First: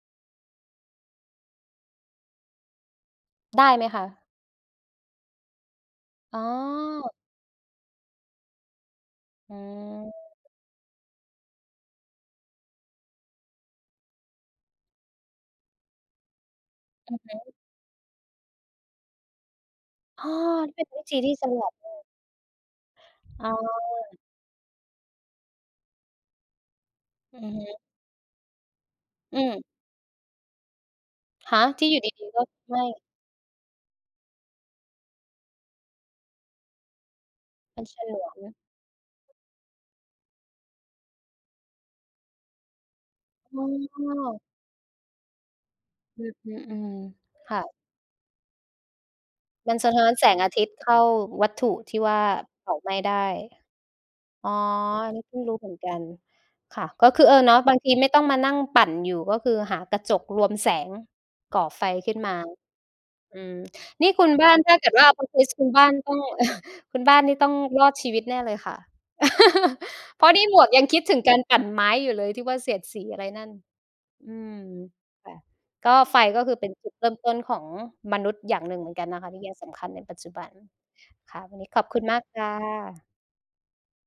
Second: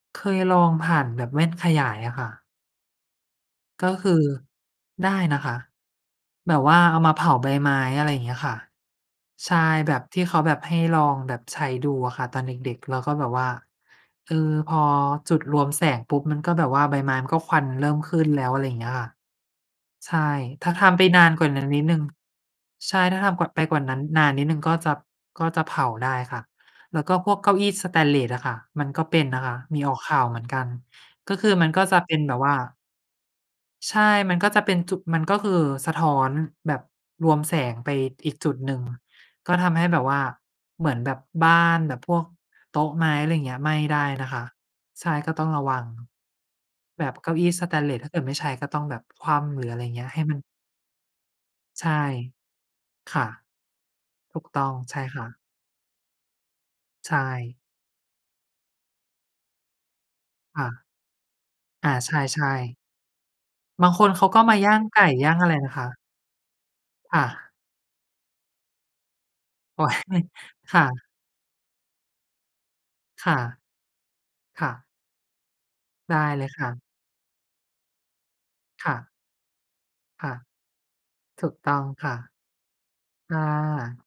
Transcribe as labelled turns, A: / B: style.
A: เคยลองผ่านแบบแว่นขยายอะค่ะ
B: ได้ไห
A: ก
B: ม
A: ็
B: ค
A: คื
B: ะ?
A: อ ได้นะคะ
B: อ๋
A: แบบว่าเอาม
B: อ
A: าเผาใบไม้ อะไรอย่างเงี้ยค่ะ ใ
B: อ
A: ช
B: ื
A: ่ แบบ ที่เขา
B: ม
A: แบบให้ลองแบบใช้ดูอะค่ะ ตอนเด็ก ๆ แล้วก็แบบว่า เออ พอจุดรวมแสงปุ๊บ มันก็แบบว่าใบไ
B: อ
A: ม
B: ื
A: ้
B: อ
A: มั
B: ฮ
A: นก็ค
B: ึ
A: วันเริ่มขึ้นแล้ว อะไรอย่างเงี้ยค่ะ ใช่
B: อ๋อ
A: ถ้
B: น
A: า
B: ี่เ
A: ท
B: ป็น
A: ำ
B: ว
A: ไป
B: ิธ
A: น
B: ี
A: า
B: ท
A: น
B: ี่
A: กว
B: ฉ
A: ่า
B: ล
A: นั้น
B: าด
A: นิด
B: ม
A: ห
B: า
A: นึ่ง
B: ก
A: ใช่ ถ้าทำ ก
B: อ๋
A: ไปกว่านั้น
B: อ
A: นานนิดหนึ่ง ก็จะ ก็จะเผาได้ค่ะ แล้วก็พว
B: อ
A: ก
B: ื
A: เก้
B: อ
A: า
B: ฮ
A: อี้
B: ึ
A: สเตนเลสอะค่ะ มันก็เป็น
B: อ
A: น
B: ื
A: ะคะ
B: ม
A: มีออกข่าวเหมือนกัน ก็คือ
B: ฮะ?
A: มันก
B: ท
A: ็
B: ี่
A: จ
B: อย
A: ะ
B: ู่
A: เ
B: ด
A: ป็น
B: ี
A: แบ
B: ๆ ก
A: บ
B: ็
A: ว่า
B: ไหม้
A: ใช่ มันก็จะเป็นจุด มันก็คือสะท้อนแบบรวมแสง
B: เป็
A: ไ
B: น
A: ป
B: ฉล
A: อ
B: ว
A: ีก
B: ง
A: จุดหนึ่ง ก็ทำให้แบบว่า เหมือนแบบบ้านแบบพวกโต๊ะไม้ อะไรอย่างเงี้
B: ไห
A: ย
B: ม้
A: ไหม้ไ
B: ไ
A: ด้
B: ด
A: นะ
B: ้
A: คะ ใช่ ก็ต้องระวัง
B: อือ ๆ อืม
A: แบบเก้าอี้
B: ค่
A: สเ
B: ะ
A: ตนเลส ถ้าเกิดไม่ใช้ก็ต้องแบบคว่ำ หรือ
B: ม
A: อ
B: ั
A: ะไ
B: น
A: รอ
B: ส
A: ย่า
B: ะ
A: งเ
B: ท
A: งี
B: ้
A: ้
B: อ
A: ย
B: น
A: ให้
B: แส
A: มั
B: ง
A: น
B: อาทิตย์เข้าวัตถุ
A: ใช่
B: ที่ว่าเผาไหม้ได
A: ค่ะ
B: ้
A: ถู
B: อ
A: ก
B: ๋อ
A: ต้อง ใช่
B: อันน
A: ค
B: ี้
A: ่
B: เพิ
A: ะ
B: ่งรู้เหมือนกัน ค่ะ ก
A: ใ
B: ็
A: ช
B: คือ เออ เน
A: ่
B: าะ บางทีไม่ต้องมานั่งปั่นอยู่ ก็คือหากระจกรวม
A: ค่
B: แ
A: ะ
B: สง ก่อไฟ
A: อา
B: ข
A: ใ
B: ึ้นมา
A: ช่ ๆ
B: อืม
A: บางค
B: นี่
A: นเ
B: ค
A: ข
B: ุ
A: า
B: ณ
A: ก็
B: บ้า
A: มา
B: น
A: ย
B: ถ
A: ่
B: ้า
A: าง
B: เกิด
A: ไก
B: ว
A: ่
B: ่าเป็
A: ย
B: น
A: ่
B: เ
A: า
B: ค
A: งอะ
B: ส
A: ไร
B: คุ
A: น
B: ณ
A: ะ
B: บ
A: ค
B: ้า
A: ะ?
B: นก็ คุณบ
A: ค
B: ้าน
A: ่
B: นี่ต้อ
A: ะ
B: งรอดชีวิตแน่เลยค่ะ
A: โอ๊ย
B: เพราะนี่หมวก
A: ค
B: ย
A: ่
B: ังคิ
A: ะ
B: ดถึงการปั่นไม้อยู่เลยที่ว่าเสียดสีอะไร
A: ค่ะ
B: นั่น อืม
A: ค่ะ
B: ค่ะ ก็
A: ได
B: ไฟ
A: ้
B: ก
A: เ
B: ็
A: ลย
B: คือ
A: ค
B: เป
A: ่
B: ็น
A: ะ
B: จุดเริ่มต้นของมนุษย์อย่างหนึ่งเ
A: ค
B: หมื
A: ่
B: อนก
A: ะ
B: ันนะคะ ที่ยังสำคัญในปัจ
A: ค
B: จ
A: ่
B: ุ
A: ะ
B: บัน ค่ะ
A: ถู
B: ว
A: ก
B: ันน
A: ต
B: ี้
A: ้
B: ข
A: อง
B: อบคุณ
A: ค่ะ
B: มา
A: ค
B: ก
A: ่ะ
B: ค่ะ
A: ค่ะ ถูกต้องค่ะ ค่ะ